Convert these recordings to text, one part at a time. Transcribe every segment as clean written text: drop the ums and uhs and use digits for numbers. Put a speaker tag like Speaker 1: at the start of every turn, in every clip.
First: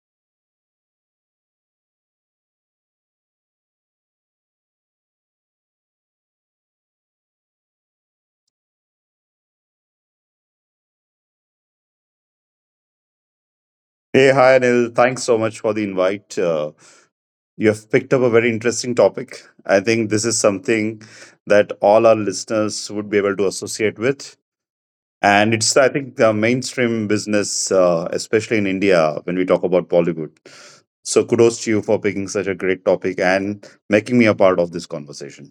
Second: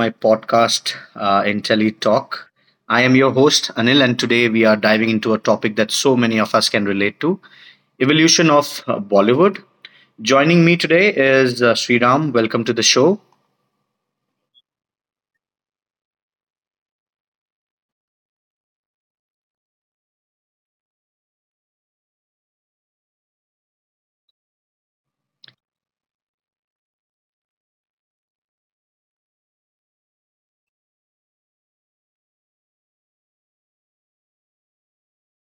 Speaker 1: my podcast, Intelli Talk. I am your host, Anil, and today we are diving into a topic that so many of us can relate to evolution of Bollywood. Joining me today is Sriram. Welcome to the show.
Speaker 2: Hey, hi, Anil. Thanks so much for the invite. You have picked up a very interesting topic. I think this is something that all our listeners would be able to associate with. And it's, I think, the mainstream business, especially in India, when we talk about Bollywood. So, kudos to you for picking such a great topic and making me a part of this conversation.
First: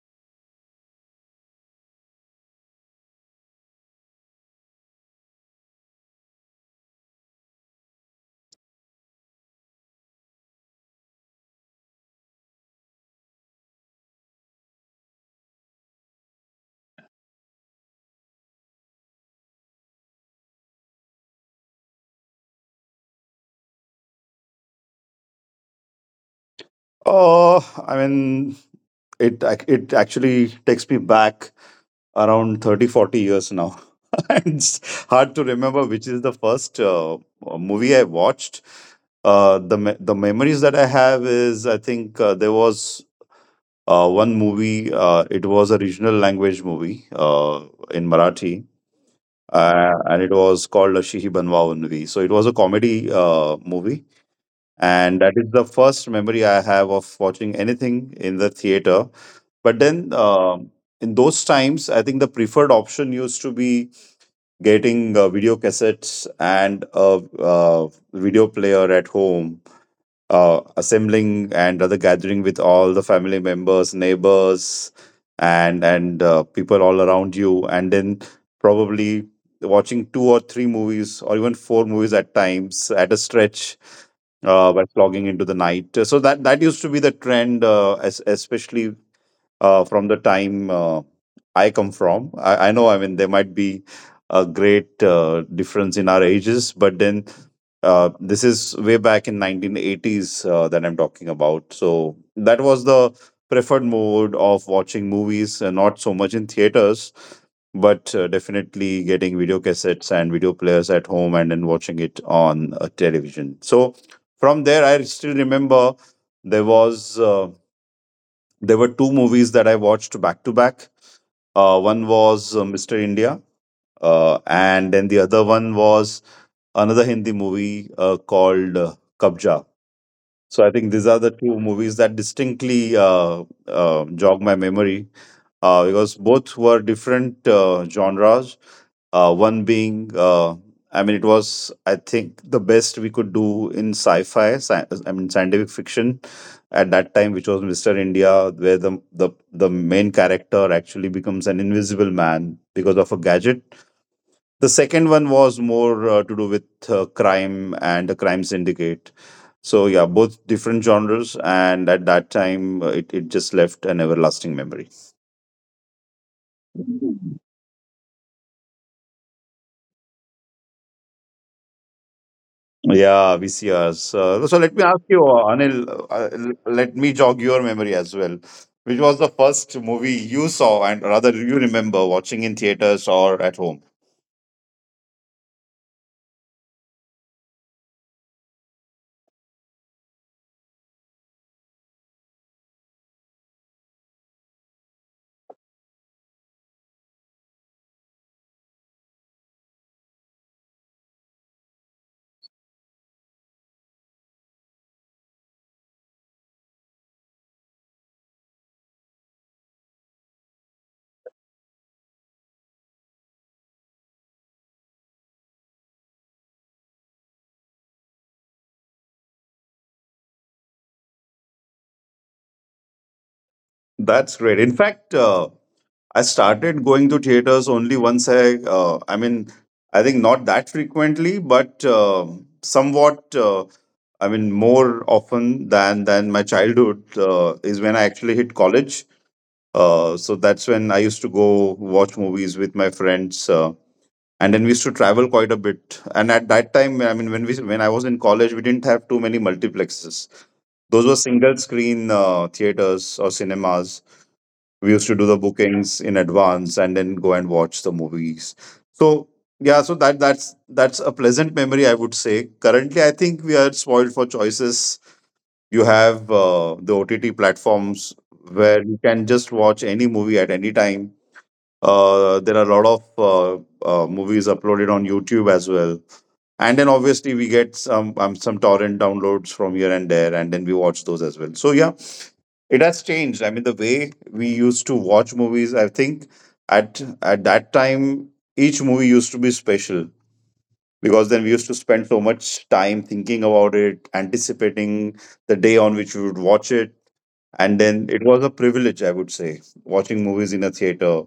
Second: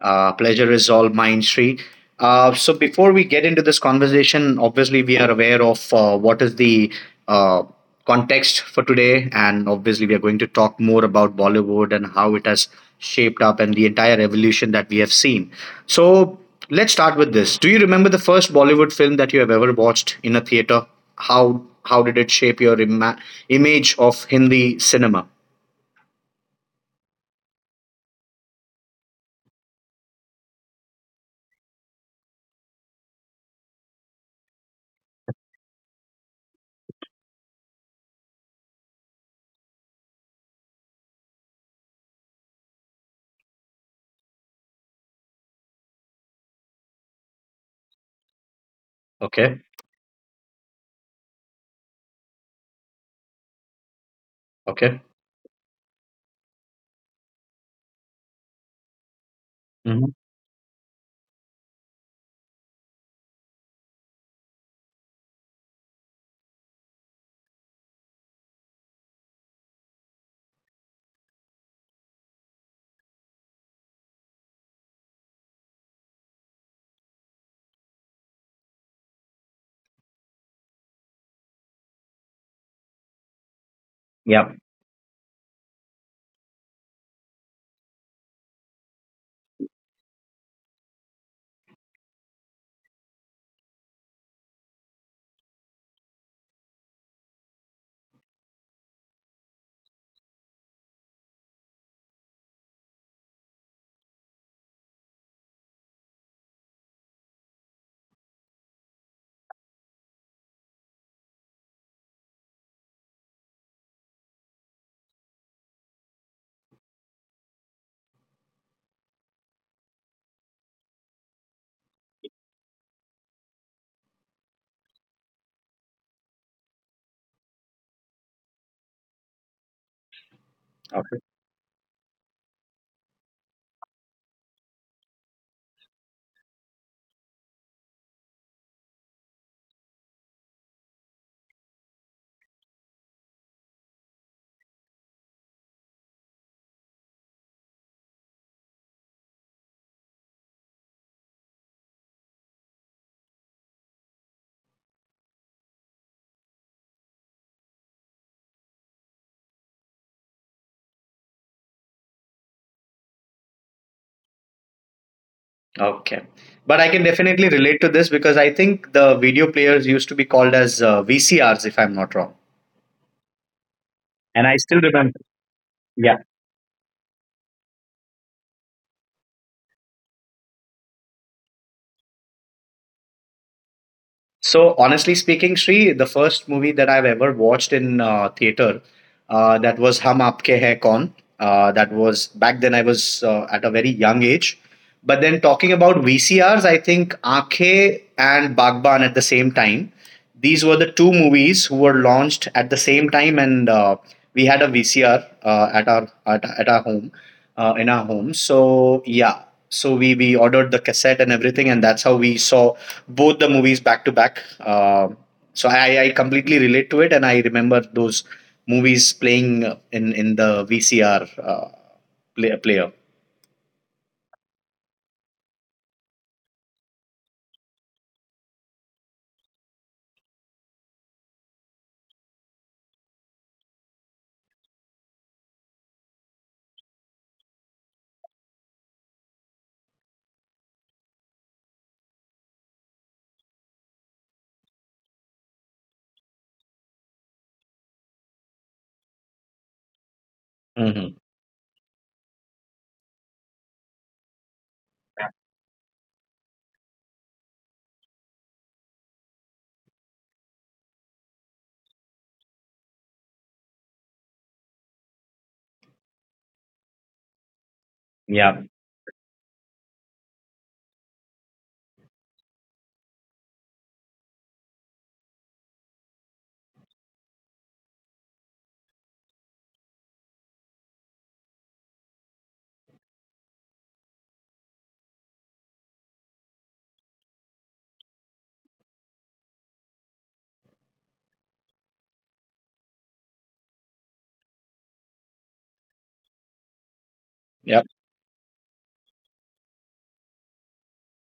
Speaker 1: Pleasure is all mine, Sri. So before we get into this conversation, obviously we are aware of what is the uh, context for today, and obviously we are going to talk more about Bollywood and how it has shaped up and the entire evolution that we have seen. So let's start with this. Do you remember the first Bollywood film that you have ever watched in a theater? How did it shape your image of Hindi cinema?
Speaker 2: Oh, I mean, it actually takes me back around 30, 40 years now. It's hard to remember which is the first movie I watched. The memories that I have is I think there was one movie. It was a regional language movie in Marathi,
Speaker 1: Okay.
Speaker 2: and it was called Ashihi Banwa Unvi. So it was a comedy movie
Speaker 1: Okay.
Speaker 2: and that is the first memory I have of watching anything in the theater. But
Speaker 1: hmm
Speaker 2: then, um in those times, I think the preferred option used to be getting video cassettes and a video player at home, assembling and other gathering with all the family members, neighbors, and people all around you, and then probably watching two or three movies or even four movies at times at a stretch
Speaker 1: Yeah.
Speaker 2: by flogging into the night. So that used to be the trend, especially from the time I come from. I know, I mean, there might be a great difference in our ages, but then this is way back in 1980s that I'm talking about. So that was the preferred mode of watching movies, not so much in theaters, but definitely getting video cassettes and video players at home and then watching it on television. So from there, I still remember there was. There were two movies that I watched back to back. One was Mr. India, and then the other one was another Hindi movie called Kabja. So I think these are the two movies that distinctly jog my memory because both were different genres. One being, I mean, it was I think the best we could do in I mean, scientific fiction at that time, which was Mister India, where the main character actually becomes an invisible man because of a gadget. The second one was more to do with crime and a crime syndicate. So yeah, both different genres, and at that time, it just left an everlasting memory.
Speaker 1: Okay. But I can definitely relate to this because I think the video players used to be called as VCRs, if I'm not wrong.
Speaker 2: Yeah, VCRs.
Speaker 1: And I
Speaker 2: So
Speaker 1: still
Speaker 2: let me ask
Speaker 1: remember.
Speaker 2: you, uh, Anil, uh,
Speaker 1: Yeah.
Speaker 2: uh, let me jog your memory as well. Which was the first movie you saw, and rather you remember watching in theaters or at home?
Speaker 1: So, honestly speaking, Sri, the first movie that I've ever watched in theater that was Hum Aapke Hai Kaun. That was back then I was at a very young age. But then talking about VCRs, I think Aakhe and Bagban at the same time. These were the two movies who were launched at the same time, and we had a VCR at our at our home, in our home. So yeah, so we ordered the cassette and everything, and that's how we saw both the movies back to back. So I completely relate to it, and I remember those movies playing in the VCR player.
Speaker 2: That's great. In fact, I started going to theaters only once I mean, I think not that frequently, but somewhat, I mean, more often than my childhood is when I actually hit college. So that's when I used to go watch movies with my friends, and then we used to travel quite a bit. And at that time, when I was in college, we didn't have too many multiplexes. Those were
Speaker 1: hmm
Speaker 2: single screen theaters or cinemas. We used to do the bookings in advance and then go and watch the movies. So yeah, so that's a pleasant memory, I would say. Currently, I think we are spoiled for choices. You have the OTT platforms
Speaker 1: Yeah.
Speaker 2: where you can just watch any movie at any time. There are a lot of movies uploaded on YouTube as well, and then obviously we get some torrent downloads from here and there, and then we watch those as well. So yeah, it has changed. I mean, the way we used to watch movies, I think at that time each movie used to be special because then we used to spend so much time thinking about it, anticipating the day on which we would watch it and
Speaker 1: Yep.
Speaker 2: then it was a privilege, I would say, watching movies in a theater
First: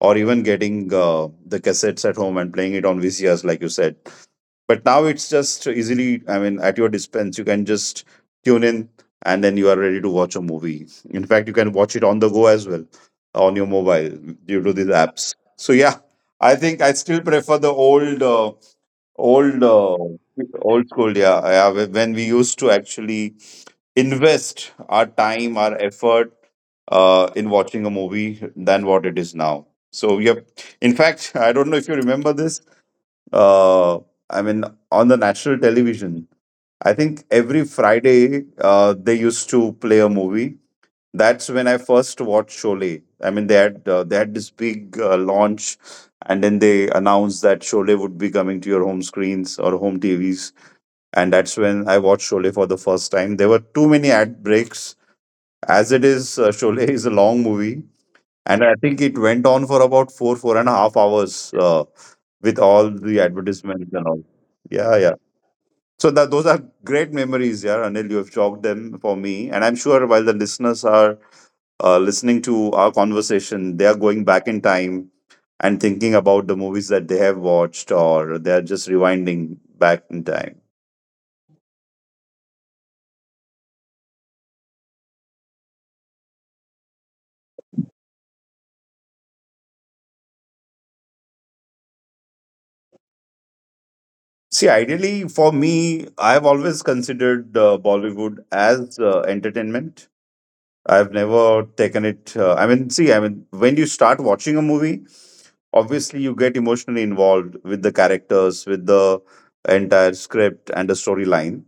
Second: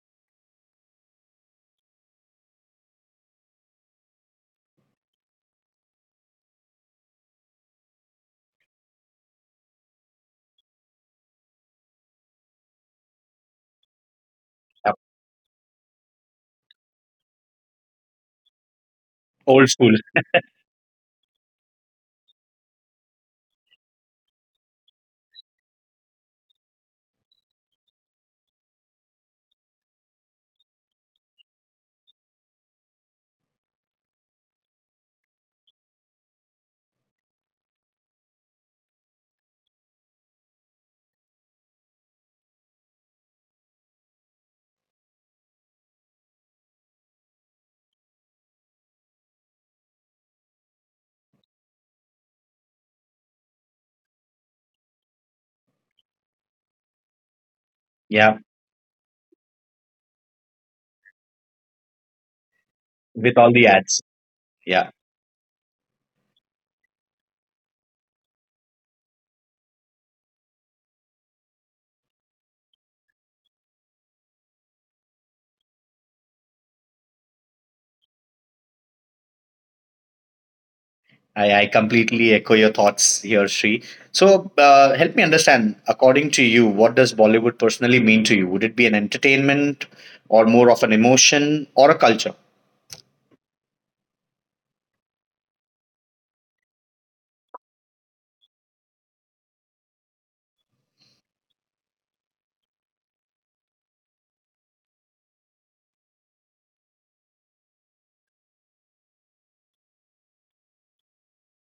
Speaker 2: or even getting the cassettes at home and playing it on VCRs, like you said. But now it's just easily, I mean, at your dispense, you can just tune in and then you are ready to watch a movie. In fact, you can watch it on the go as well on your mobile due to these
Speaker 1: Yep.
Speaker 2: apps. So, yeah, I think I still prefer the Old,
Speaker 1: Old school.
Speaker 2: uh, old school, yeah, yeah. When we used to actually invest our time, our effort in watching a movie than what it is now. So, yep. In fact, I don't know if you remember this. Uh, I mean, on the national television, I think every Friday they used to play a movie. That's when I first watched Sholay. I mean, they had this big launch, and then they announced that Sholay would be coming to your home screens or home TVs. And that's when I watched Sholay for the first time. There were too many ad breaks. As it is, Sholay is a long movie,
Speaker 1: Yeah,
Speaker 2: and I think it went on for about four and a half hours with all the
Speaker 1: with all the
Speaker 2: advertisements
Speaker 1: ads.
Speaker 2: and all.
Speaker 1: Yeah.
Speaker 2: Yeah, yeah. So that those are great memories, yeah, Anil. You have chalked them for me, and I'm sure while the listeners are listening to our conversation, they are going back in time and thinking about the movies that they have watched or they are just rewinding back in time.
Speaker 1: I completely echo your thoughts here, Sri. So, help me understand, according to you, what does Bollywood personally mean to you? Would it be an entertainment or more of an emotion or a culture?
Speaker 2: See, ideally, for me, I've always considered Bollywood as entertainment. I've never taken it. I mean, see, I mean, when you start watching a movie, obviously you get emotionally involved with the characters, with the entire script and the storyline.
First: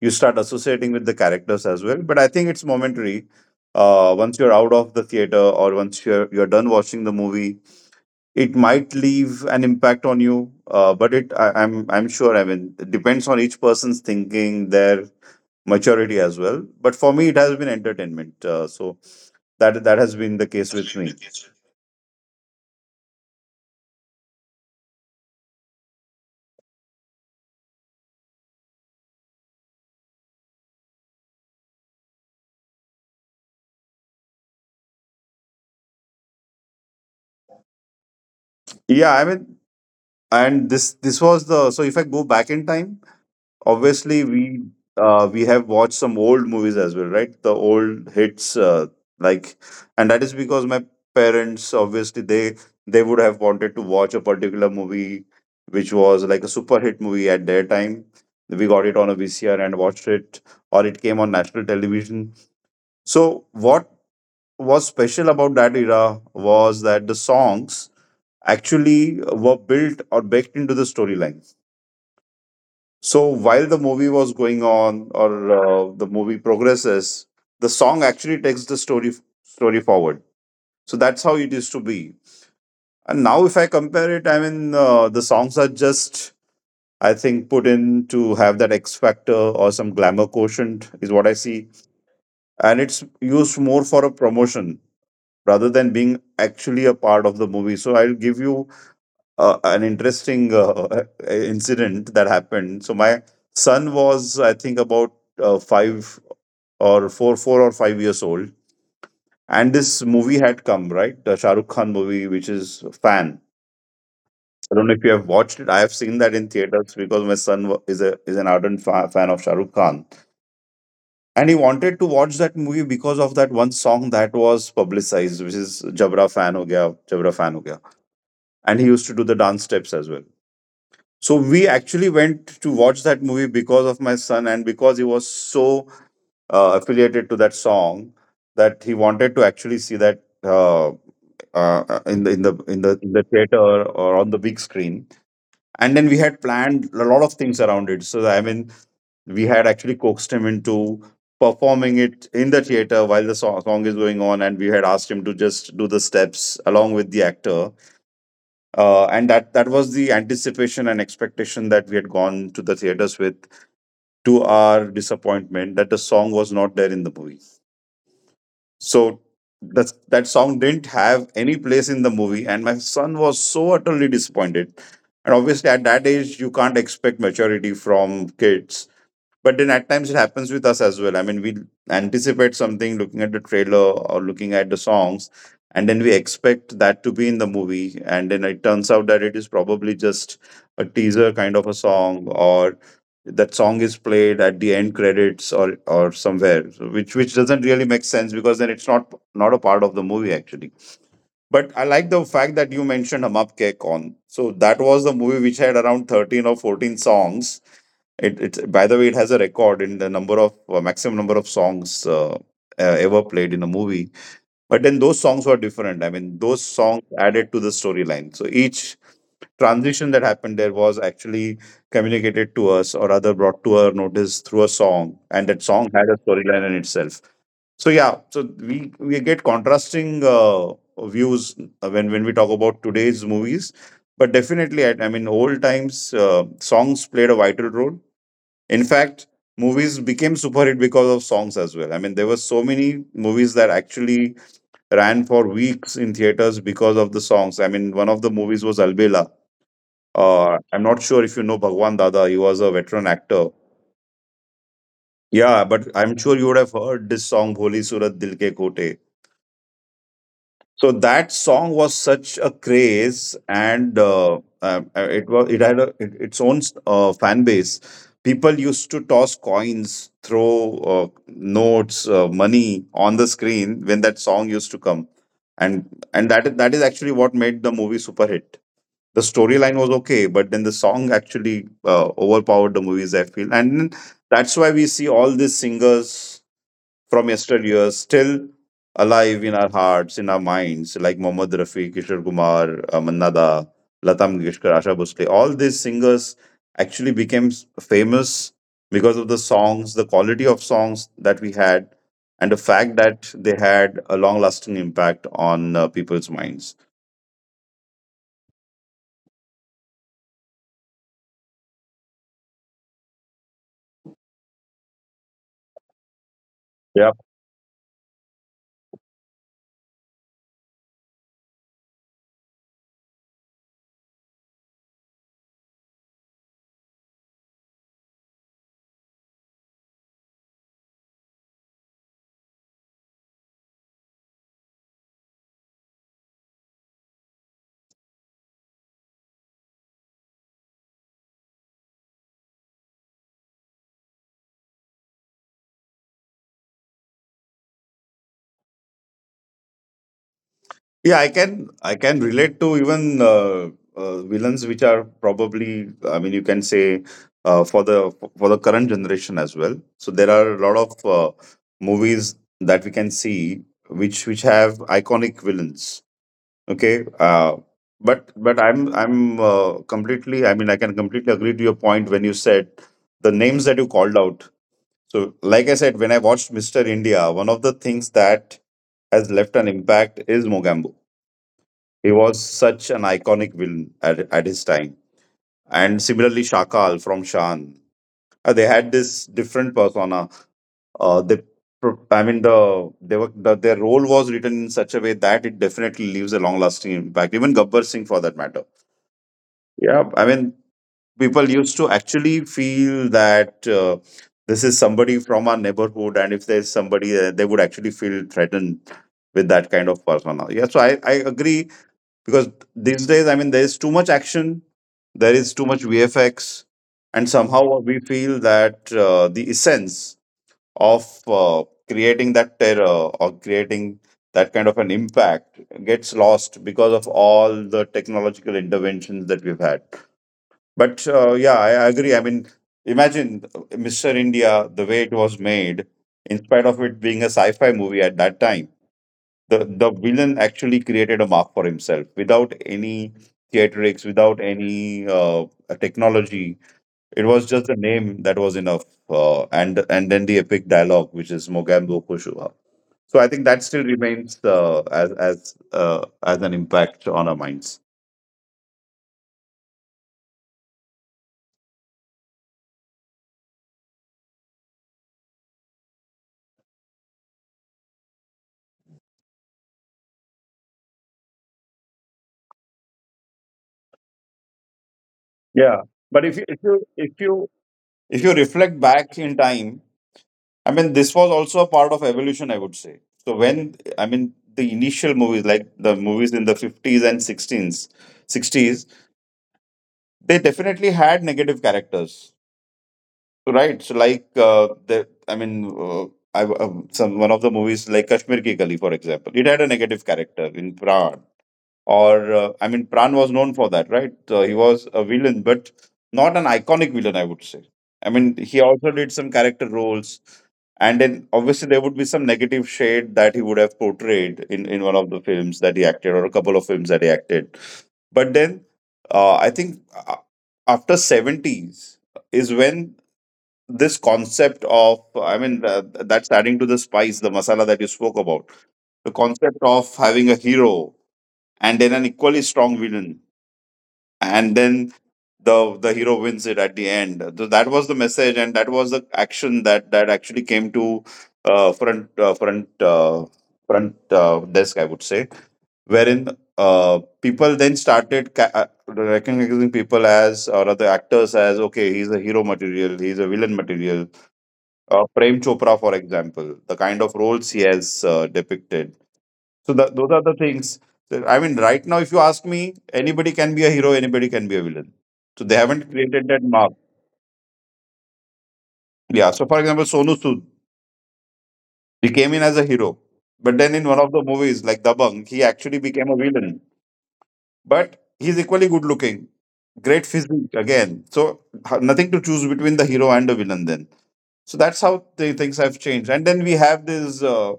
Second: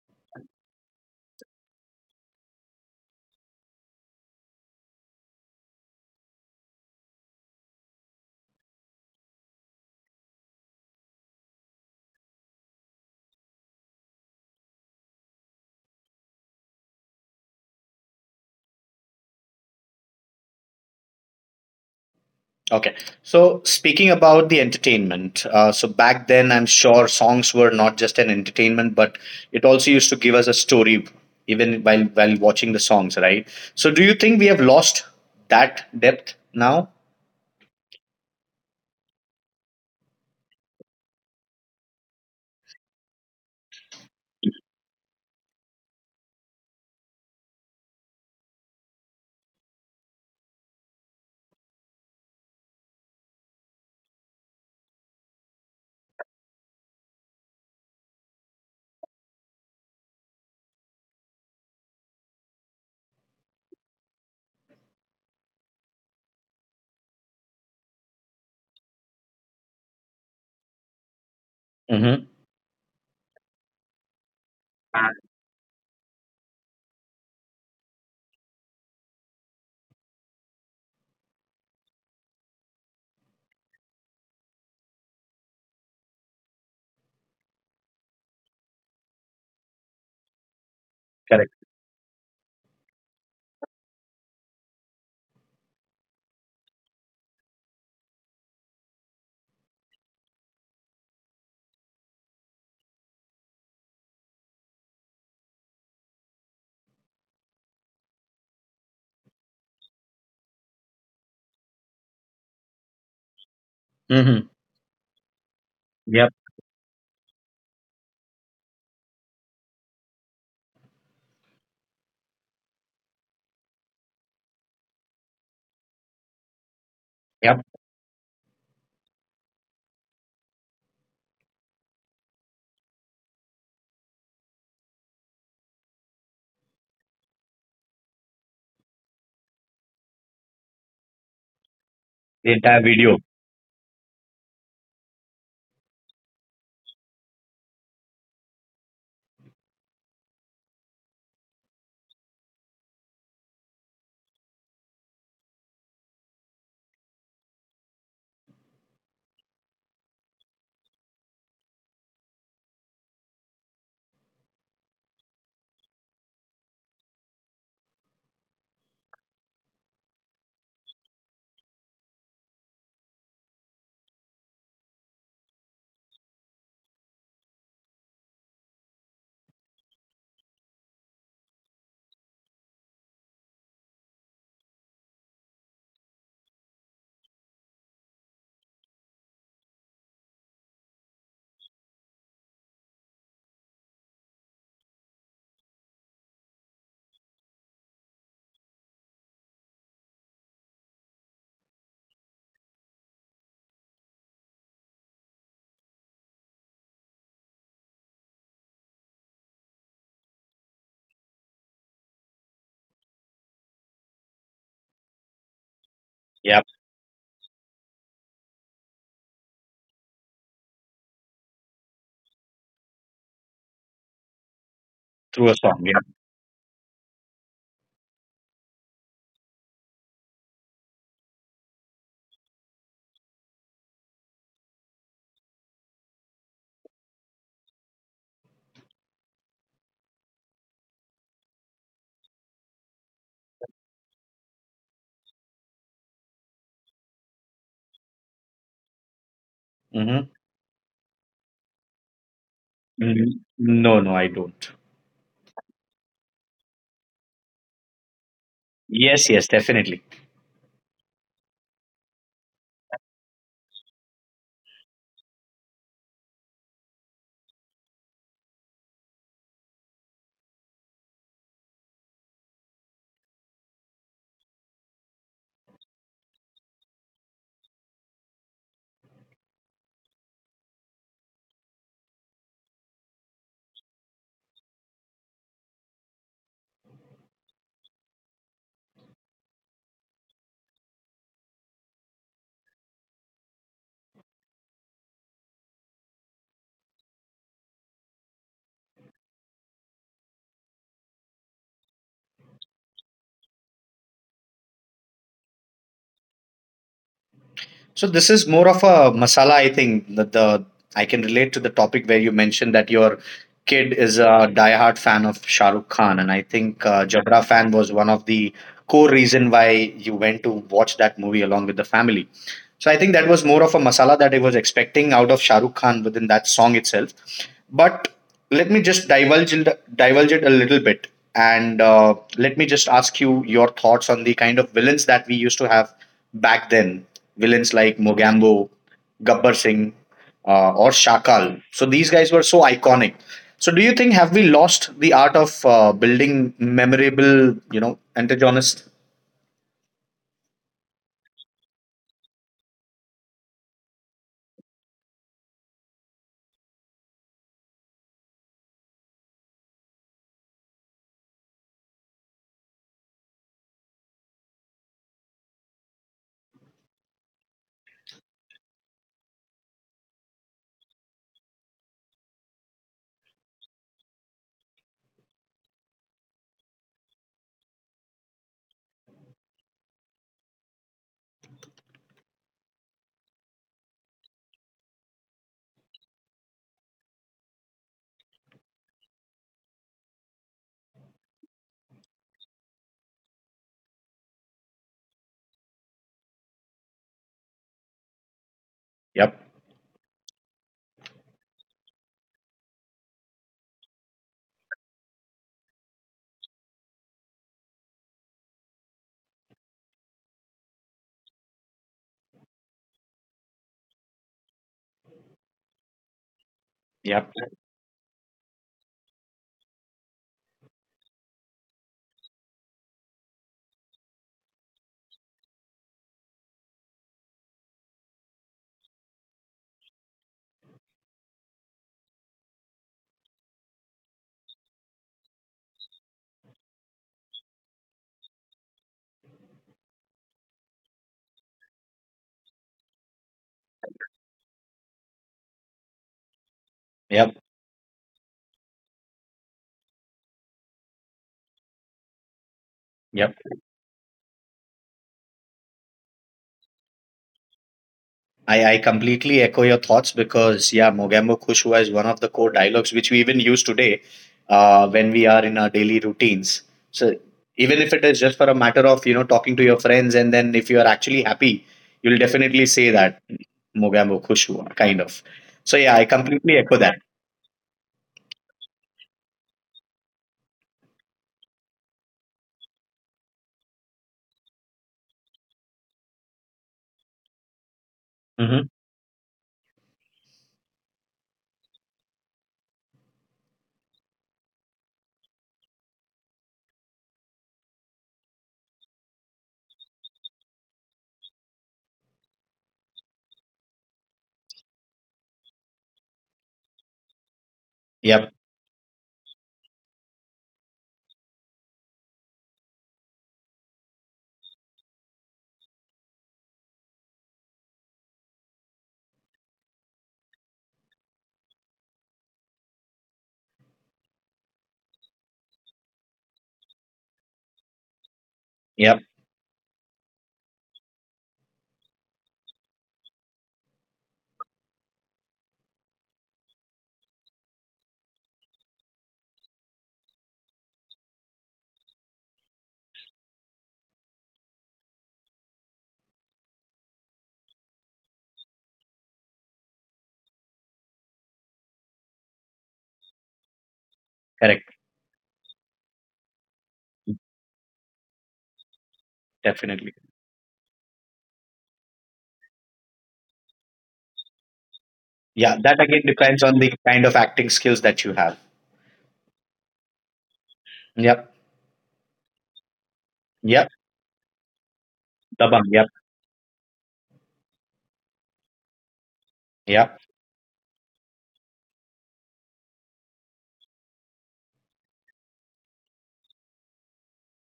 Speaker 2: You start associating with the characters as well, but I think it's momentary. Once you're out of the theater or once you're done watching the movie, it might leave an impact on you, but I'm sure, I mean, it depends on each person's thinking, their maturity as well, but for me it has been entertainment, so that has been the case with me.
Speaker 1: Okay. So, speaking about the entertainment, so back then, I'm sure songs were not just an entertainment, but it also used to give us a story even while watching the songs, right? So, do you think we have lost that depth now?
Speaker 2: Yeah, I mean, and this was the, so if I go back in time, obviously we have watched some old movies as well, right, the old hits, like and that is because my parents obviously they would have wanted to watch a particular movie which was like a super hit movie at their time. We got it on a VCR and watched it, or it came on national television. So what was special about that era was that the songs actually were built or baked into the storyline.
Speaker 1: Mm-hmm.
Speaker 2: So while the movie was going on, or the movie progresses, the song actually takes the story story forward. So that's how it used to be. And now, if I compare it, the songs are just, I think, put in to have that X factor or some glamour quotient, is what I
Speaker 1: Correct.
Speaker 2: see. And it's used more for a promotion rather than being actually a part of the movie. So I'll give you an interesting incident that happened. So my son was, I think, about five or four, 4 or 5 years old, and this movie had come right, the Shah Rukh Khan movie, which is Fan.
Speaker 1: Mm-hmm.
Speaker 2: I don't know if you have watched it. I have seen that
Speaker 1: Yep.
Speaker 2: in theaters because my son is a is an ardent fan of Shah Rukh Khan, and he wanted to watch that movie because of that one song that was publicized, which is "Jabra Fan Ho Gaya," "Jabra Fan Ho
Speaker 1: Yep.
Speaker 2: Gaya," and he used to do the dance steps as well. So we actually went to watch that movie because of my son and because he was so affiliated to that song that he wanted to actually see that in the in the
Speaker 1: The
Speaker 2: in
Speaker 1: entire
Speaker 2: the in the
Speaker 1: video.
Speaker 2: theater or on the big screen. And then we had planned a lot of things around it. So I mean, we had actually coaxed him into performing it in the theater while the song is going on, and we had asked him to just do the steps along with the actor, and that was the anticipation and expectation that we had gone to the theaters with, to our disappointment that the song was not there in the movie. So that song didn't have any place in the movie, and my son was so utterly disappointed. And obviously at that age you can't expect maturity from kids, but then at times it happens with us as well. I mean, we anticipate something looking at the trailer or looking at the songs, and then we expect that to be in the movie, and then it turns out that it is probably just a teaser kind of a song, or that song is played at the end credits or somewhere. So which doesn't really make sense, because then it's not a part of the movie actually. But I like the fact that you mentioned Hum Up Ke Kaun. So that was the movie which had around 13 or 14 songs. It's, by the way, it has a record in the number of, maximum number of songs, ever played in a movie. But then those songs were different. I mean, those
Speaker 1: Yep.
Speaker 2: songs added to the storyline. So each transition that happened there was actually communicated to us, or rather brought to our notice through a song, and
Speaker 1: Through
Speaker 2: that
Speaker 1: a
Speaker 2: song
Speaker 1: song,
Speaker 2: had
Speaker 1: yeah.
Speaker 2: a storyline in itself. So yeah, so we get contrasting views when we talk about today's movies. But definitely, I mean, old times, songs played a vital role. In fact, movies became super hit because of songs as well. I mean, there were so many movies that actually ran for weeks in theaters because of the songs. I mean, one of the movies was Albela.
Speaker 1: Mm-hmm.
Speaker 2: I'm not sure if you know Bhagwan Dada. He was a veteran actor.
Speaker 1: No, no, I don't.
Speaker 2: Yeah, but I'm sure you would have heard this song, Bholi Surat Dil Ke Kote.
Speaker 1: Yes, yes, definitely.
Speaker 2: So that song was such a craze, and it had its own fan base. People used to toss coins, throw notes, money on the screen when that song used to come, and and that is actually what made the movie super hit. The storyline was okay, but then the song actually overpowered the movies, I feel. And that's why we see all these singers from yesteryear still alive in our hearts, in our minds, like Mohammad Rafi, Kishore Kumar, Manna Da, Lata Mangeshkar, Asha Bhosle. All these singers actually became famous because of the songs, the quality of songs that we had, and the fact that they had a long-lasting impact on people's minds.
Speaker 1: So this is more of a masala. I think that the I can relate to the topic where you mentioned that your kid is a diehard fan of Shah Rukh Khan, and I think Jabra fan was one of the core reason why you went to watch that movie along with the family. So I think that was more of a masala that I was expecting out of Shah Rukh Khan within that song itself. But let me just divulge it a little bit and let me just ask you your thoughts on the kind of villains that we used to have back then, villains like Mogambo, Gabbar Singh, or Shakal. So these guys were so iconic. So do you think have we lost the art of building memorable, you know, antagonists?
Speaker 2: Yeah, I can relate to even, villains which are probably, I mean, you can say, for the current generation as well. So there are a lot of movies that we can see which have iconic villains. Okay, but I'm completely, I mean, I can completely agree to your point when you said the names that you called out. So like I said, when I watched Mister India, one of the things that has left an impact is Mogambo. He was such an iconic villain at his time. And similarly, Shakal from Shan. They had this different persona. They, pro- I mean, the, they were, Their role was written in such a way that it definitely leaves a long-lasting impact. Even Gabbar Singh, for that matter.
Speaker 1: Yep.
Speaker 2: Yeah, I mean, people used to actually feel that, this is somebody from our neighborhood, and if there's somebody, they would actually feel threatened with that kind of persona. Yeah, so I agree, because these days, I mean, there is too much action, there is too much vfx, and
Speaker 1: Yep.
Speaker 2: somehow we feel that the essence of, creating that terror or creating that kind of an impact gets lost because of all the technological interventions that we've had. But yeah, I agree. I mean, imagine Mr India, the way it was made, in spite of it being a sci-fi movie at that time. The villain actually created a mark for himself without any theatrics, without any technology. It
Speaker 1: Yep.
Speaker 2: was just the name that was enough, and then the epic dialogue, which is Mogambo Kushua. So I
Speaker 1: Yep.
Speaker 2: think that still remains, as as an impact on our minds.
Speaker 1: I completely echo your thoughts because yeah, Mogambo Kushwa is one of the core dialogues which we even use today when we are in our daily routines. So even if it is just for a matter of, you know, talking to your friends and then if you are actually happy, you'll definitely say that Mogambo Kushwa kind of. So yeah,
Speaker 2: Yeah,
Speaker 1: I
Speaker 2: but
Speaker 1: completely echo that.
Speaker 2: if you if you reflect back in time, I mean, this was also a part of evolution, I would say. So when, I mean, the initial movies, like the movies in the 50s and
Speaker 1: Hmm.
Speaker 2: 60s, they definitely had negative characters, right? So like, the, I mean, I some one of the movies like Kashmir Ki Gali, for example, it had a negative character in, Pra or I mean, Pran was known for that, right? He was a villain, but not an iconic villain, I would say. I
Speaker 1: Yep.
Speaker 2: mean, he also did some character roles, and then obviously there would be some negative shade that he would have portrayed in one of the films that he acted, or a couple of films that he acted. But then, I think, uh, after 70s is when this concept of, I mean, that's adding to the spice, the masala that you spoke about,
Speaker 1: Yep.
Speaker 2: the concept of having a hero and then an equally strong villain, and then the hero wins it at the end. So that was the message, and that was the action that actually came to, front, desk, I would say, wherein, people then started recognizing people as, or other actors as, okay, he's a hero material, he's a villain material,
Speaker 1: Correct.
Speaker 2: Prem Chopra, for example, the kind of roles he has depicted. So that,
Speaker 1: Definitely.
Speaker 2: those are the things. That- I mean, right now, if you ask me, anybody can be a hero, anybody can be a villain. So they
Speaker 1: Yeah, that
Speaker 2: haven't
Speaker 1: again
Speaker 2: created that
Speaker 1: depends on
Speaker 2: mark.
Speaker 1: the kind of acting skills that you have.
Speaker 2: Yeah. So for example, Sonu Sood,
Speaker 1: Yep.
Speaker 2: he came in as a hero, but then
Speaker 1: Yep.
Speaker 2: in one of the movies like Dabang, he
Speaker 1: Dabang.
Speaker 2: actually
Speaker 1: Yep.
Speaker 2: became a villain. But he's equally good looking, great
Speaker 1: Yep.
Speaker 2: physique again. So nothing to choose between the hero and the villain then. So that's how the things have changed. And then we have these, uh,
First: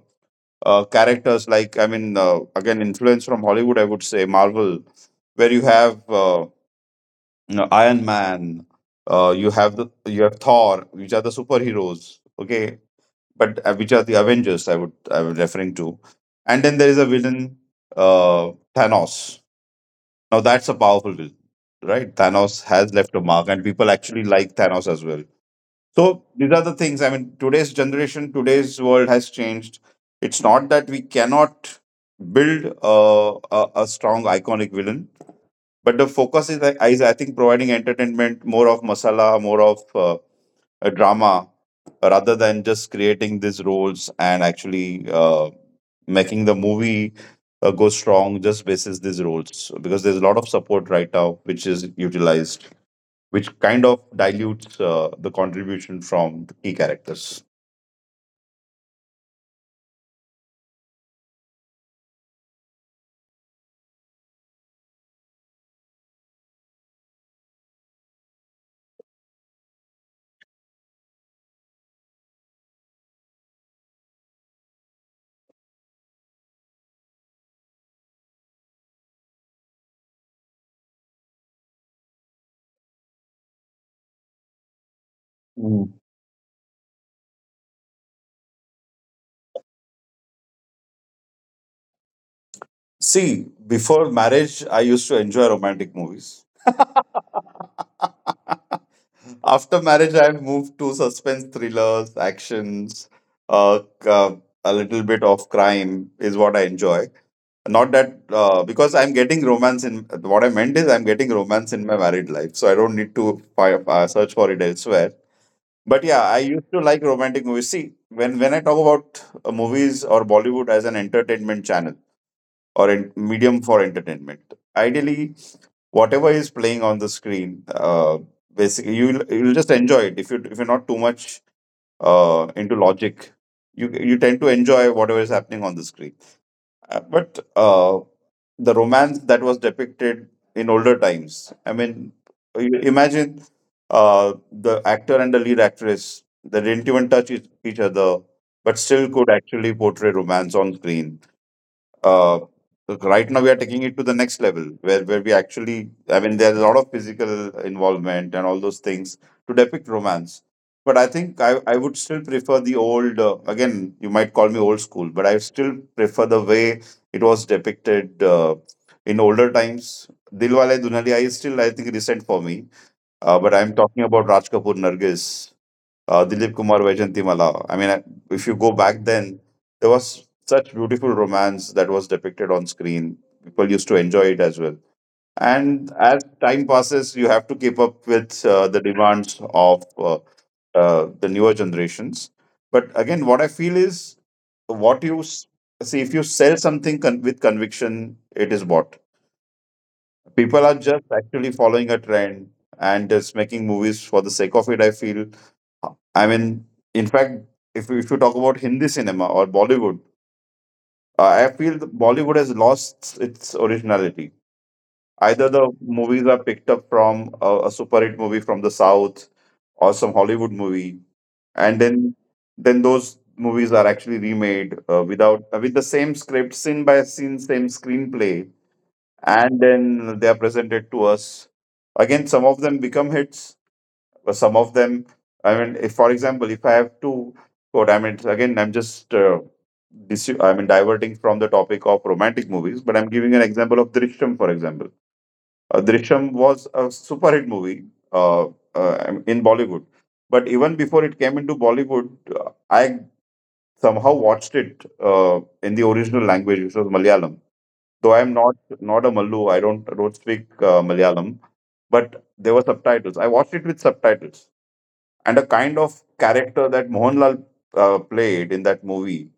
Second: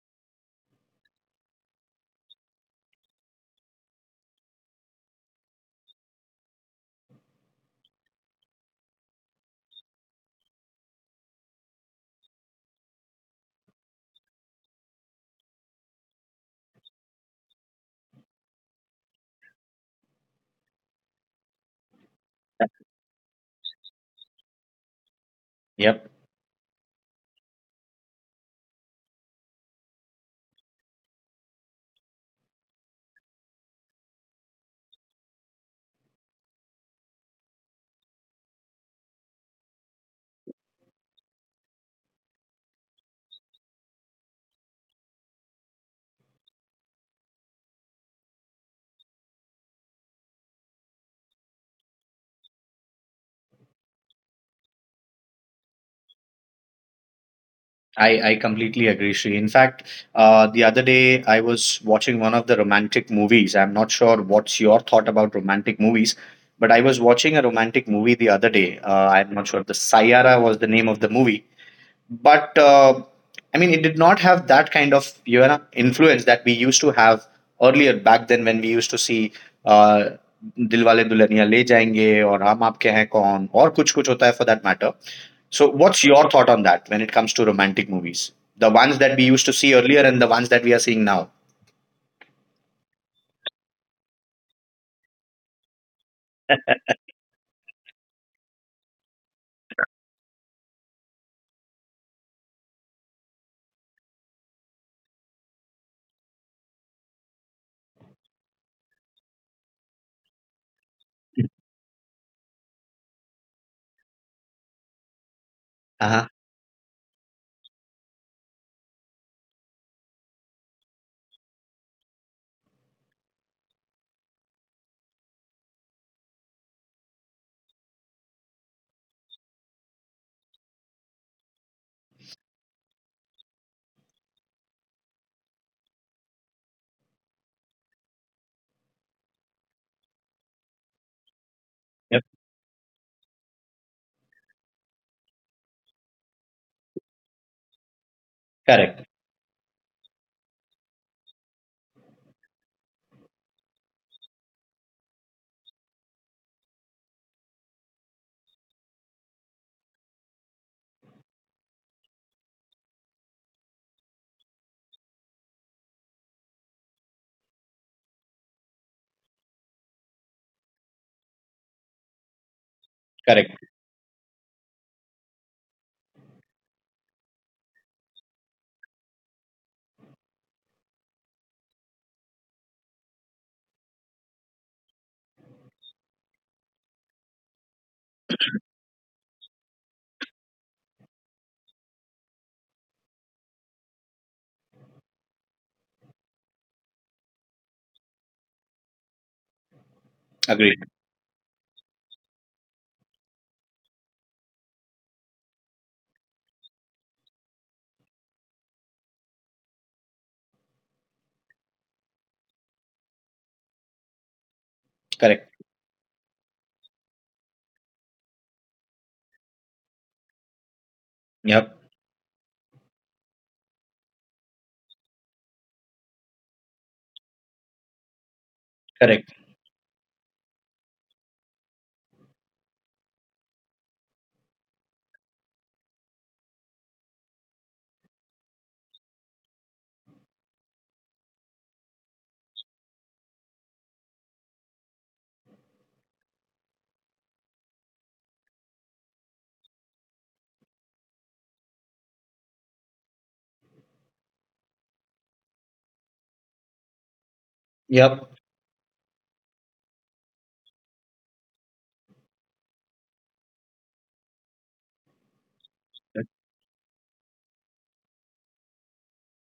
Speaker 2: uh, characters like, I mean, again, influence from Hollywood, I would say, Marvel, where you have, no, Iron Man. You have the you have Thor, which are the superheroes. Okay, but which are the Avengers? I was referring to, and then there is a villain, Thanos. Now that's a powerful villain, right? Thanos has left a mark, and people actually like Thanos as well.
Speaker 1: Yep.
Speaker 2: So these are the things. I mean, today's generation, today's world has changed. It's not that we cannot build a strong iconic villain, but the focus is, I think, providing entertainment, more of masala, more of, a drama, rather than just creating these roles and actually making the movie go strong just basis these roles. Because there's a lot of support right now which is utilized, which kind of dilutes the contribution from the key characters.
Speaker 1: I completely agree, Sri. In fact, the other day I was watching one of the romantic movies. I'm not sure what's your thought about romantic movies, but I was watching a romantic movie the other day. I'm not sure. The Sayara was the name of the movie, but I mean, it did not have that kind of, you know, influence that we used to have earlier back then when we used to see uh, Dilwale Dulhaniya Le Jayenge or Hum Aapke Hain Kaun or Kuch Kuch Hota Hai for that matter. So,
Speaker 2: Mm.
Speaker 1: what's your thought on that when it comes to romantic movies? The ones that we used to see earlier and the ones that we are seeing now.
Speaker 2: See, before marriage, I used to enjoy romantic movies. After marriage, I've moved to suspense thrillers, actions, uh, c- uh, a little bit of crime is what I enjoy. Not that, because I'm getting romance, in what I meant is I'm getting romance in my married life, so I don't need to search for it elsewhere. But yeah,
Speaker 1: Uh-huh.
Speaker 2: I used to like romantic movies. See, when I talk about, movies or Bollywood as an entertainment channel, or medium for entertainment, ideally, whatever is playing on the screen, uh, basically, you'll just enjoy it, if you if you're not too much into logic, you tend to enjoy whatever is happening on the screen. But uh, the romance that was depicted in older times, I mean,
Speaker 1: Yep.
Speaker 2: you imagine, uh, the actor and the lead actress, they didn't even touch each other, but
Speaker 1: Correct.
Speaker 2: still could actually portray romance on screen. uh, right now we are taking it to the next level, where we actually, I mean, there's a lot of physical involvement and all those things to depict romance. But I think, I would still prefer the old. Again, you might call me old school, but I still prefer the way it was depicted, in older times. Dilwale Dunhaliya is still, I think, recent for me. But
Speaker 1: Correct.
Speaker 2: I'm talking about Raj Kapoor, Nargis, Dilip Kumar, Vaijanti Mala. I mean, if you go back then, there was such beautiful romance that was depicted on screen. People used to enjoy it as well. And as time passes, you have to keep up with, the demands of, the newer generations. But again, what I feel is, what you s- see, if you sell something with conviction, it is bought. People are
Speaker 1: Agreed.
Speaker 2: just actually following a trend and just making movies for the sake of it, I feel. I mean, in fact, if you talk about Hindi cinema or Bollywood, I feel that Bollywood has lost its originality. Either
Speaker 1: Correct.
Speaker 2: the movies are picked up from a super hit movie from the South or some Hollywood movie,
Speaker 1: Yep.
Speaker 2: and then those movies are actually remade without with the same script, scene by scene, same screenplay,
Speaker 1: Correct.
Speaker 2: and then they are presented to us. Again, some of them become hits, but some of them, I mean, if for example, if I have to quote, I mean, again, I'm just I mean, diverting from the topic of romantic movies, but I'm giving an example of Drishyam, for example. Drishyam was a super hit movie uh, in Bollywood. But even before it came into Bollywood, I somehow watched it in the original language, which was Malayalam. Though
Speaker 1: Yep.
Speaker 2: I'm not a Mallu, I don't speak Malayalam, but there were subtitles. I watched it with subtitles, and a kind of character that Mohanlal played in that movie.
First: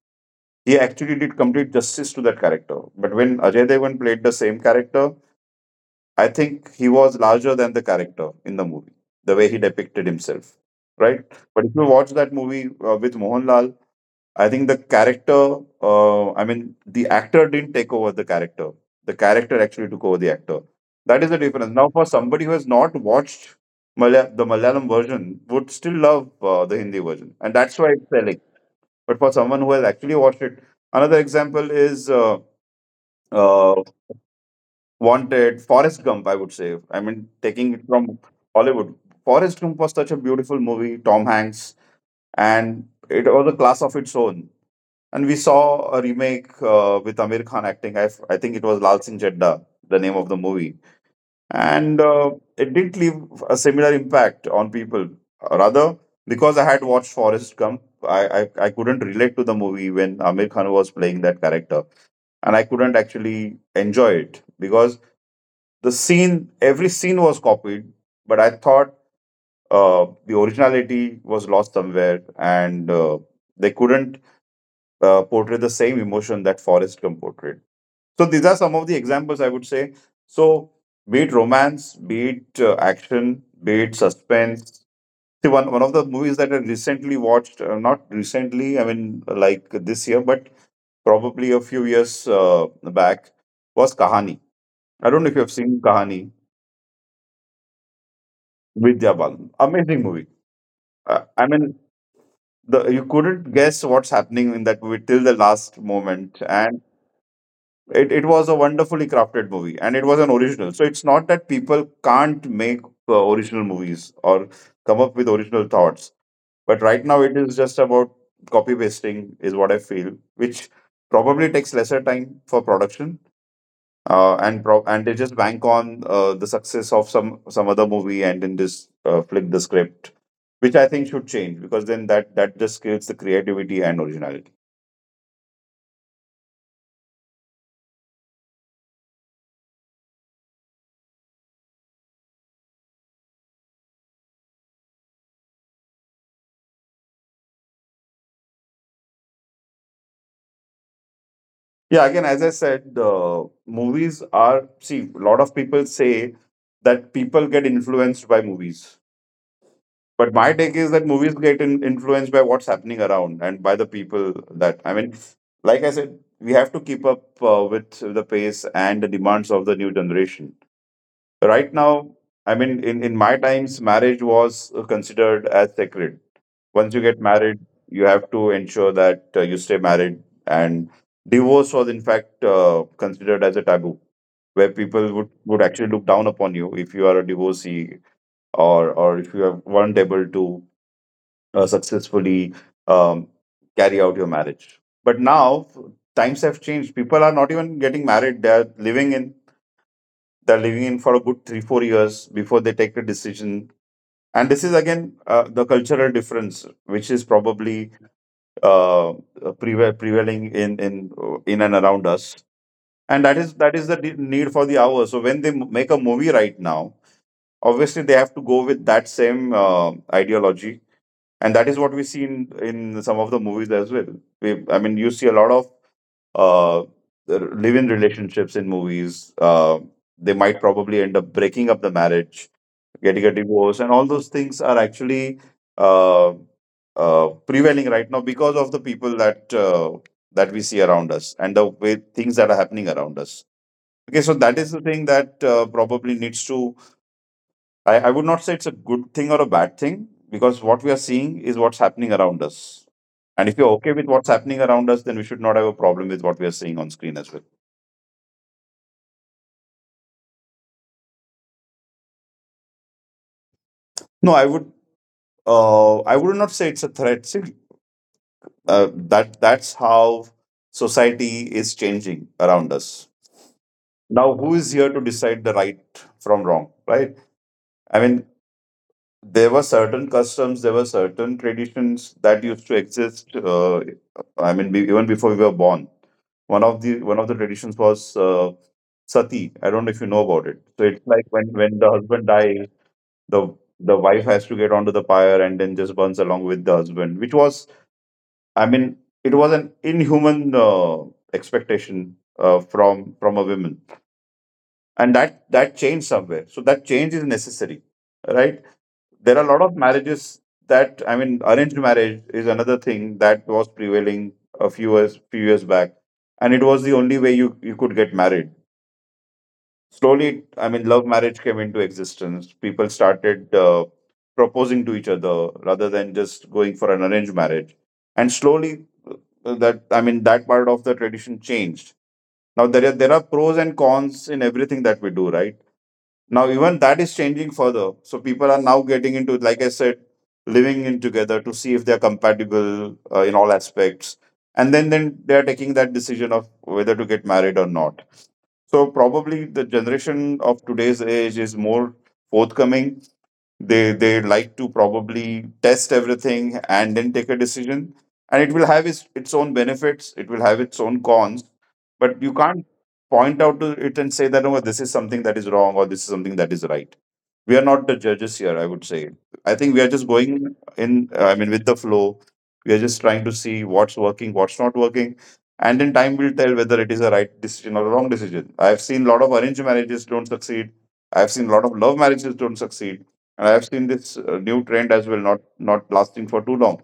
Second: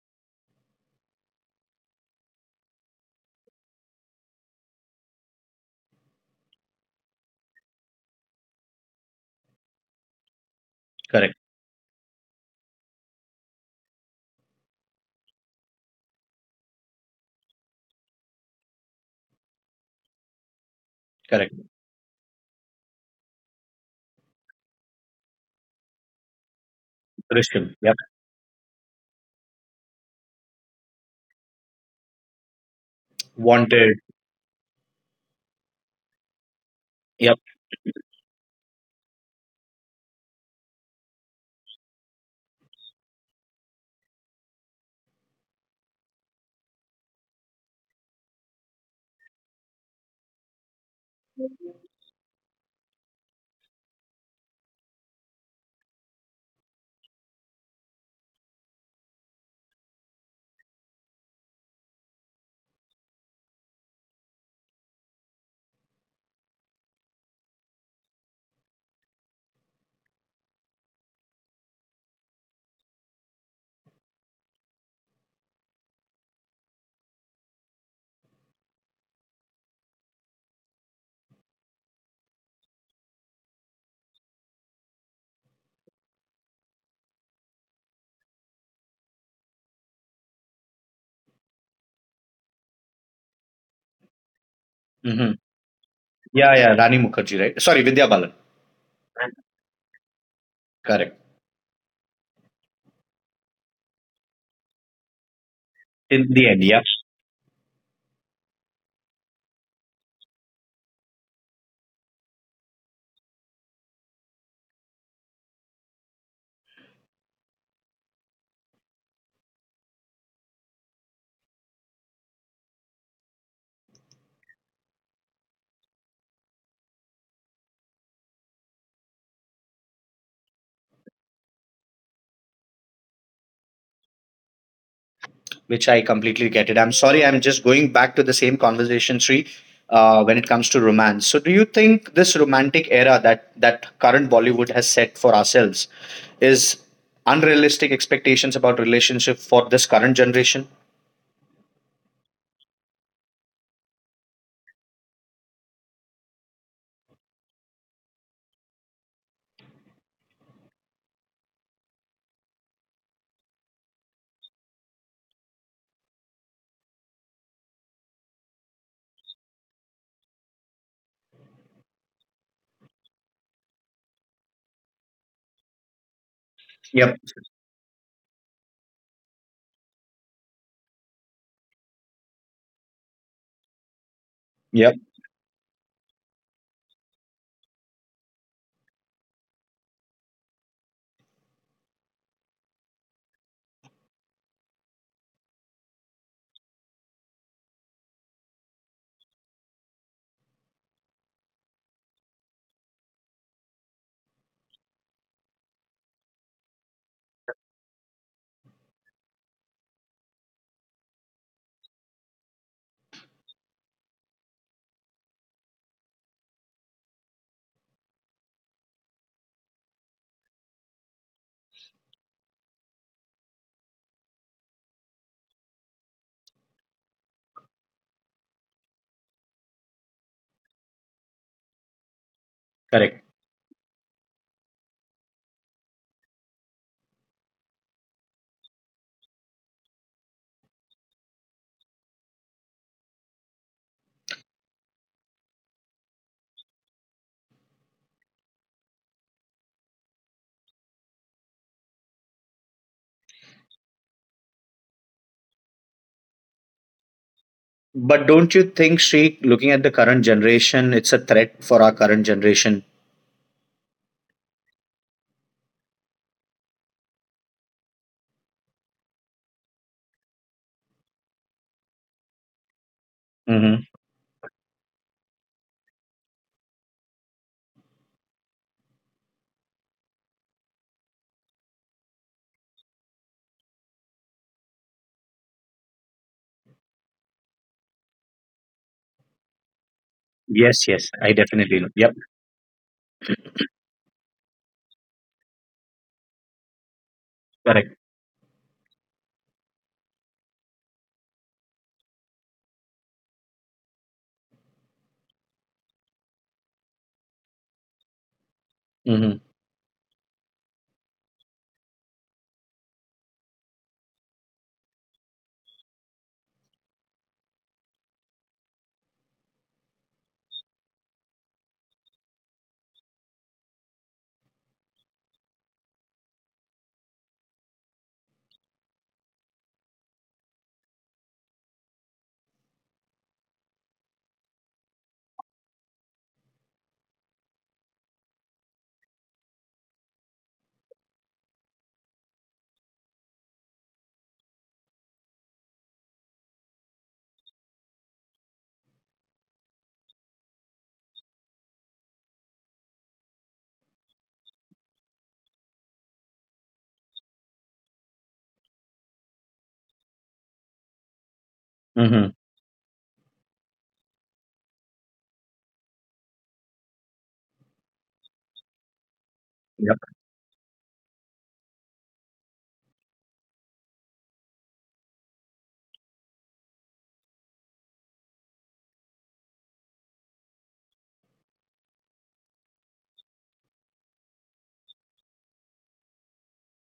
Speaker 2: He actually did complete justice to that character. But when Ajay Devgan played the same character, I think he was larger than the character in the movie, the way he depicted himself, right?
Speaker 1: Correct.
Speaker 2: But if you watch that movie with Mohanlal, I think the character, I mean, the actor didn't take over the character. The character actually took over the actor. That is the
Speaker 1: Correct.
Speaker 2: difference. Now, for somebody who has not watched the Malayalam version, would still love the Hindi version. And
Speaker 1: Christian.
Speaker 2: that's why
Speaker 1: Yep.
Speaker 2: it's selling. But for someone who has actually watched it, another example is uh,
Speaker 1: Wanted.
Speaker 2: Wanted, Forrest Gump, I would say. I mean,
Speaker 1: Yep.
Speaker 2: taking it from Hollywood. Forrest Gump was such a beautiful movie, Tom Hanks, and it was a class of its own, and we saw a remake with Amir Khan acting. I think it was Lal Singh Chadda, the name of the movie. And it didn't leave a similar impact on people. Rather, because I had watched Forrest Gump, I, I couldn't relate to the movie when Amir Khan was playing that character. And I couldn't actually enjoy it because every scene was copied. But I thought the originality was lost somewhere, and they couldn't portray the same emotion that Forrest Gump portrayed. So these are some of the examples I would say. So be it romance, be it action, be it suspense. See, one of the movies that I recently watched, not recently, I mean like this year, but probably a few years back, was Kahani. I don't know if you
Speaker 1: Mhm.
Speaker 2: have seen Kahani.
Speaker 1: Yeah, yeah, Rani Mukherjee, right? Sorry, Vidya Balan.
Speaker 2: Vidya Balan. Amazing movie.
Speaker 1: Correct.
Speaker 2: I mean, you couldn't guess what's happening in that movie till the last
Speaker 1: In
Speaker 2: moment.
Speaker 1: the end,
Speaker 2: And
Speaker 1: yeah,
Speaker 2: it was a wonderfully crafted movie, and it was an original, so it's not that people can't make original movies or come up with original thoughts, but right now it is just about copy pasting is what I feel, which probably takes lesser time for production, and they just bank on the success of some other movie and then just flick the script, which I think should change, because then that just kills the creativity and originality.
Speaker 1: which I completely get it. I'm sorry, I'm just going back to the same conversation, Sri, when it comes to romance. So, do you think this romantic era that current Bollywood has set for ourselves is unrealistic expectations about relationship for this current generation?
Speaker 2: Yeah, again, as I said, movies are, see, a lot of people say that people get influenced by movies. But my take is that movies influenced by what's happening around and by the people that, I mean, like I said, we have to keep up with the pace and the demands of the new generation right now. I mean, in my times, marriage was considered as sacred. Once you get
Speaker 1: Yep.
Speaker 2: married, you have to ensure that you stay married, and divorce was, in fact, considered as a taboo, where
Speaker 1: Yep.
Speaker 2: people would actually look down upon you if you are a divorcee, or if you have weren't able to successfully um, carry out your marriage. But now times have changed. People are not even getting married. They are living in for a good three, 4 years before they take a decision. And this is again the cultural difference, which is probably uh, prevailing in in and around us. And that is the need for the hour. So when they make a movie right now, obviously they have to go with that same ideology, and that is what we see in some of the movies as well. We, I mean, you see a lot of uh, live-in relationships in movies. They might probably end up breaking up the marriage,
Speaker 1: Correct.
Speaker 2: getting a divorce, and all those things are actually uh, prevailing right now because of the people that that we see around us and the way things that are happening around us. Okay, so that is the thing that probably needs to. I would not say it's a good thing or a bad thing, because what we are seeing is what's happening around us. And if you're okay with what's happening around us, then we should not have a problem with what we are seeing on screen as well.
Speaker 1: But don't you think, Sri, looking at the current generation, it's a threat for our current generation?
Speaker 2: No, I would. I would not say it's a threat. See, that's how society is changing around us.
Speaker 1: Mm-hmm.
Speaker 2: Now, who is here to decide the right from wrong, right? I mean, there were certain customs, there were certain traditions that used to exist, I mean, even before we were born. One of the traditions was sati. I don't know if you know about it. So
Speaker 1: Yes,
Speaker 2: it's
Speaker 1: yes,
Speaker 2: like
Speaker 1: I
Speaker 2: when
Speaker 1: definitely know.
Speaker 2: the
Speaker 1: Yep.
Speaker 2: husband dies, the wife has to get onto the pyre and then just burns along with the husband, which was,
Speaker 1: Correct.
Speaker 2: I mean, it was an inhuman expectation from a woman, and that changed somewhere. So that change is necessary, right? There
Speaker 1: Mhm.
Speaker 2: are a lot of marriages that, I mean, arranged marriage is another thing that was prevailing a few years back, and it was the only way you could get married. Slowly, I mean, love marriage came into existence. People started proposing to each other rather than just going for an arranged marriage, and slowly that, I mean, that part of the tradition changed. Now there are pros and cons in everything that we do, right? Now even that is changing further, so people are now getting into, like I said, living in together to see if they are compatible in all aspects, and then they are taking that decision of whether to get married or not. So probably the generation of today's age is more forthcoming. They like to probably test everything and then take a decision, and it will have its own benefits, it will have its own cons. But
Speaker 1: Mhm.
Speaker 2: you can't point out to it and say that, oh, this is something that is wrong or this is something that is right. We are not the judges here, I would say. I think we are
Speaker 1: Yep.
Speaker 2: just going in, I mean, with the flow. We are just trying to see what's working, what's not working, and then time will tell whether it is a right decision or a wrong decision. I've seen a lot of arranged marriages don't succeed. I've seen a lot of love marriages don't succeed. And I have seen this new trend as well, not lasting for too long.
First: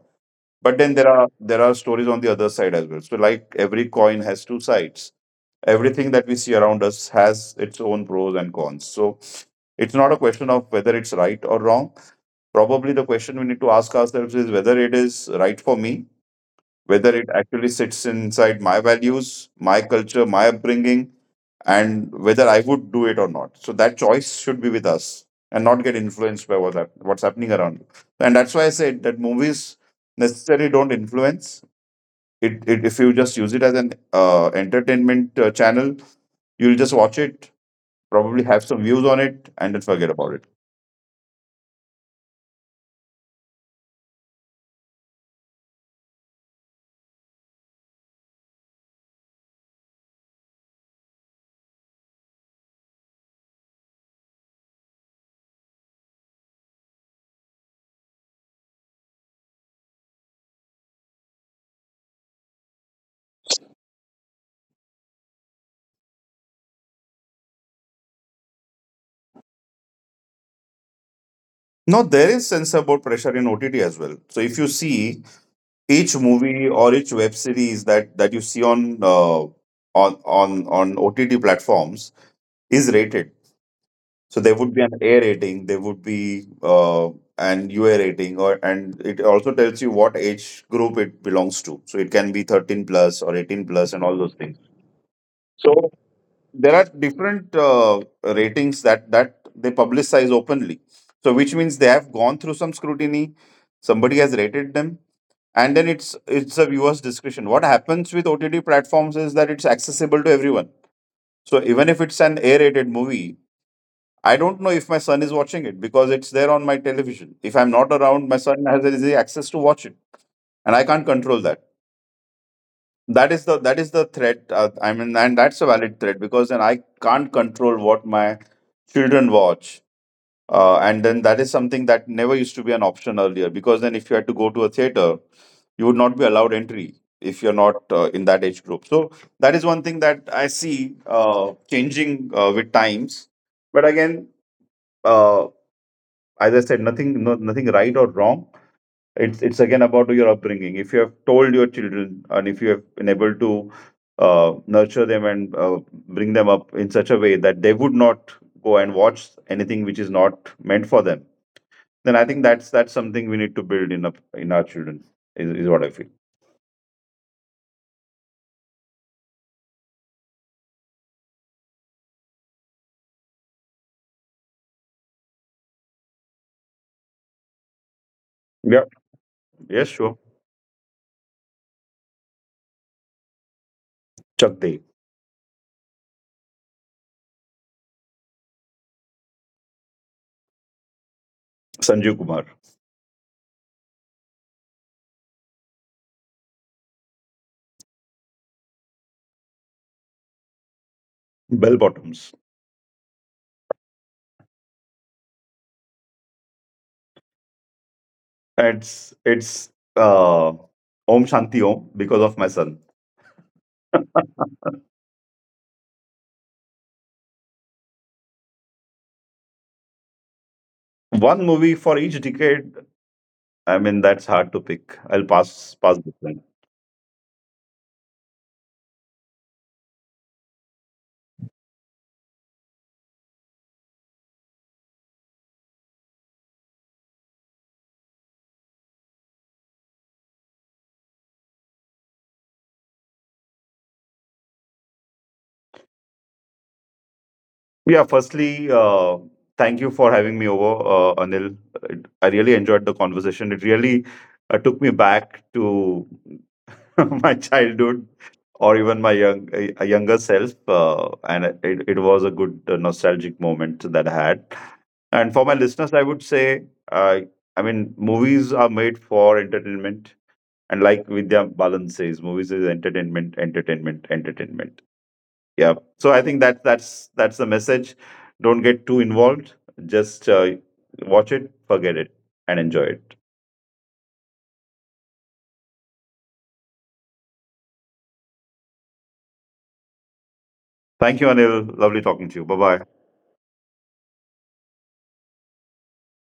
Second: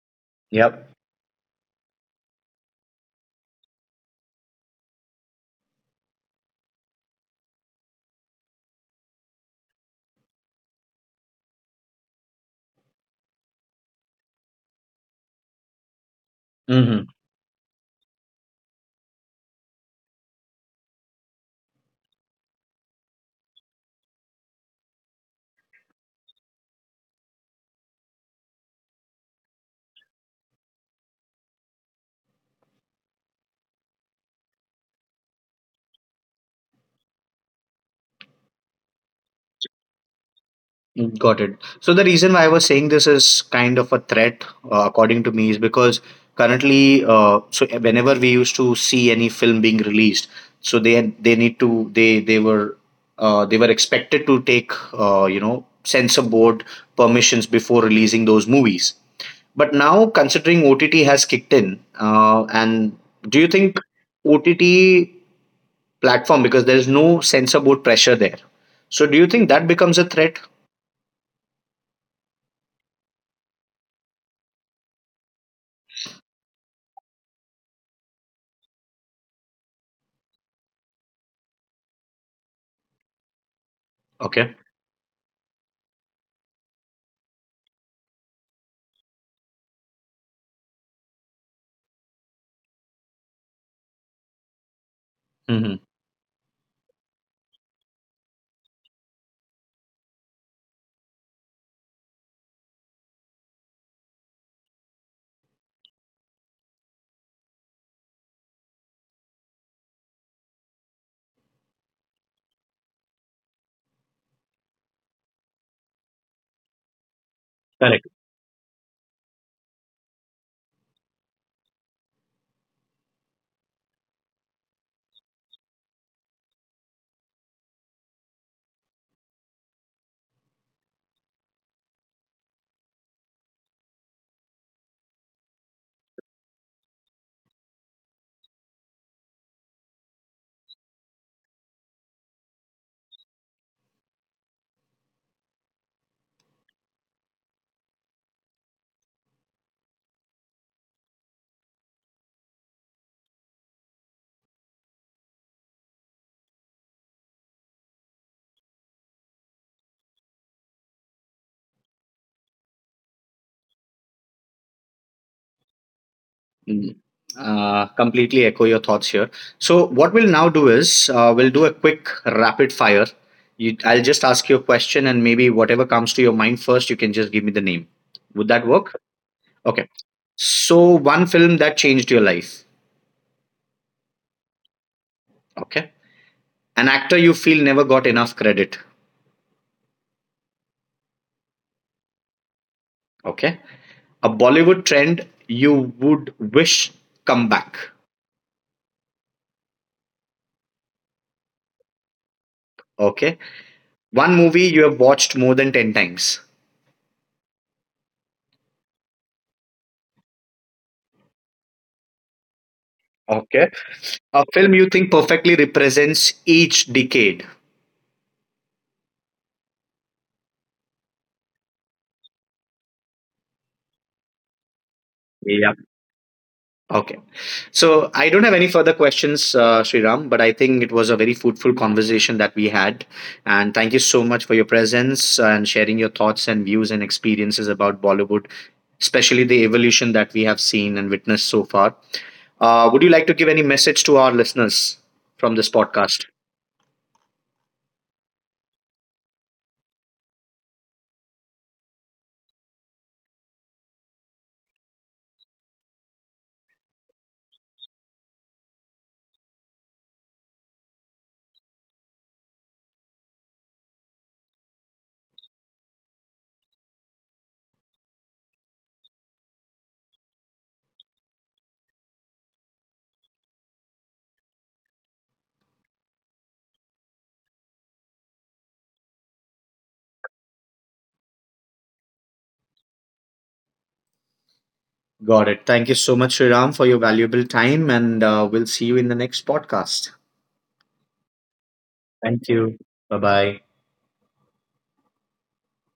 Speaker 2: But
Speaker 1: Yep.
Speaker 2: then there are stories on the other side as well. So, like, every coin has two sides. Everything that we see around us has its own pros and cons. So it's not a question of whether it's right or wrong. Probably the question we need to ask ourselves is whether it is right for me,
Speaker 1: Mhm.
Speaker 2: whether it actually sits inside my values, my culture, my upbringing, and whether I would do it or not. So that choice should be with us and not get influenced by what's happening around you. And that's why I said that movies necessarily don't influence. It if you just use it as an entertainment channel, you'll just watch it, probably have some views on it, and then forget about it.
Speaker 1: Mm, got it. So the reason why I was saying this is kind of a threat, according to me, is because currently, so whenever we used to see any film being released, so they were they were expected to take you know, censor board permissions before releasing those movies. But now, considering OTT has kicked in, and do you think OTT platform because there is no censor board pressure there. So do you think that becomes a threat?
Speaker 2: No, there is censor board pressure in OTT as well. So if you see each movie or each web series that you see on on OTT platforms is rated.
Speaker 1: Okay.
Speaker 2: So there would be an A rating, there would be an UA rating, or and it also tells you what age group it belongs to. So it can be 13 plus or 18 plus and all those things.
Speaker 1: hmm
Speaker 2: So there are different ratings that they publicize openly. So which means they have gone through some scrutiny. Somebody has rated them, and then it's a viewer's discretion. What happens with OTT platforms is that it's accessible to everyone. So even if it's an A rated movie, I don't know if my son is watching it, because it's there on my television. If I'm
Speaker 1: Correct.
Speaker 2: not around, my son has easy access to watch it, and I can't control that. That is the threat, I mean, and that's a valid threat, because then I can't control what my children watch, and then that is something that never used to be an option earlier, because then if you had to go to a theater, you would not be allowed entry if you're not in that age group. So that is one thing that I see changing with times. But again, uh, as I said, nothing, no, nothing right or wrong. It's again about your upbringing. If you have told your children, and if you have been able to nurture them, and bring them up in such a way that they would not go and watch anything which is not meant for them, then I think that's something we need to build in up in our children. Is what I feel.
Speaker 1: Mm. Completely echo your thoughts here. So what we'll now do is we'll do a quick rapid fire. You, I'll just ask you a question and maybe whatever comes to your mind first, you can just give me the name. Would that
Speaker 2: Yeah.
Speaker 1: work?
Speaker 2: Yes.
Speaker 1: Okay.
Speaker 2: Sure.
Speaker 1: So one film that changed your life.
Speaker 2: Chuck Day,
Speaker 1: Okay. An actor you feel never got enough credit.
Speaker 2: Sanjeev Kumar,
Speaker 1: Okay. A Bollywood trend you would wish come back.
Speaker 2: Bell Bottoms.
Speaker 1: Okay. One movie you have watched more than 10 times.
Speaker 2: It's uh, Om Shanti Om because of my son.
Speaker 1: Okay. A film you think perfectly represents each decade.
Speaker 2: One movie for each decade. I mean, that's hard to pick. I'll
Speaker 1: Yeah.
Speaker 2: pass this one.
Speaker 1: Okay. So I don't have any further questions, Sriram, but I think it was a very fruitful conversation that we had. And thank you so much for your presence and sharing your thoughts and views and experiences about Bollywood, especially the evolution that we have seen and witnessed so far. Would you like to give any message to our listeners from this podcast?
Speaker 2: Yeah. Firstly, thank you for having me over, Anil. It- I really enjoyed the conversation. It really took me back to my childhood, or even my young a younger self, and it was a good nostalgic moment that I had. And for my listeners, I would say, uh, I mean, movies are made for entertainment, and like Vidya Balan says, movies is entertainment, entertainment, entertainment. Yeah. So I think that that's the message. Don't get too involved. Just watch it, forget it, and enjoy it.
Speaker 1: Got it. Thank you so much, Sriram, for your valuable time, and we'll see you in the next podcast.
Speaker 2: Thank you, Anil. Lovely talking to you. Bye
Speaker 1: Thank
Speaker 2: bye.
Speaker 1: you. Bye bye.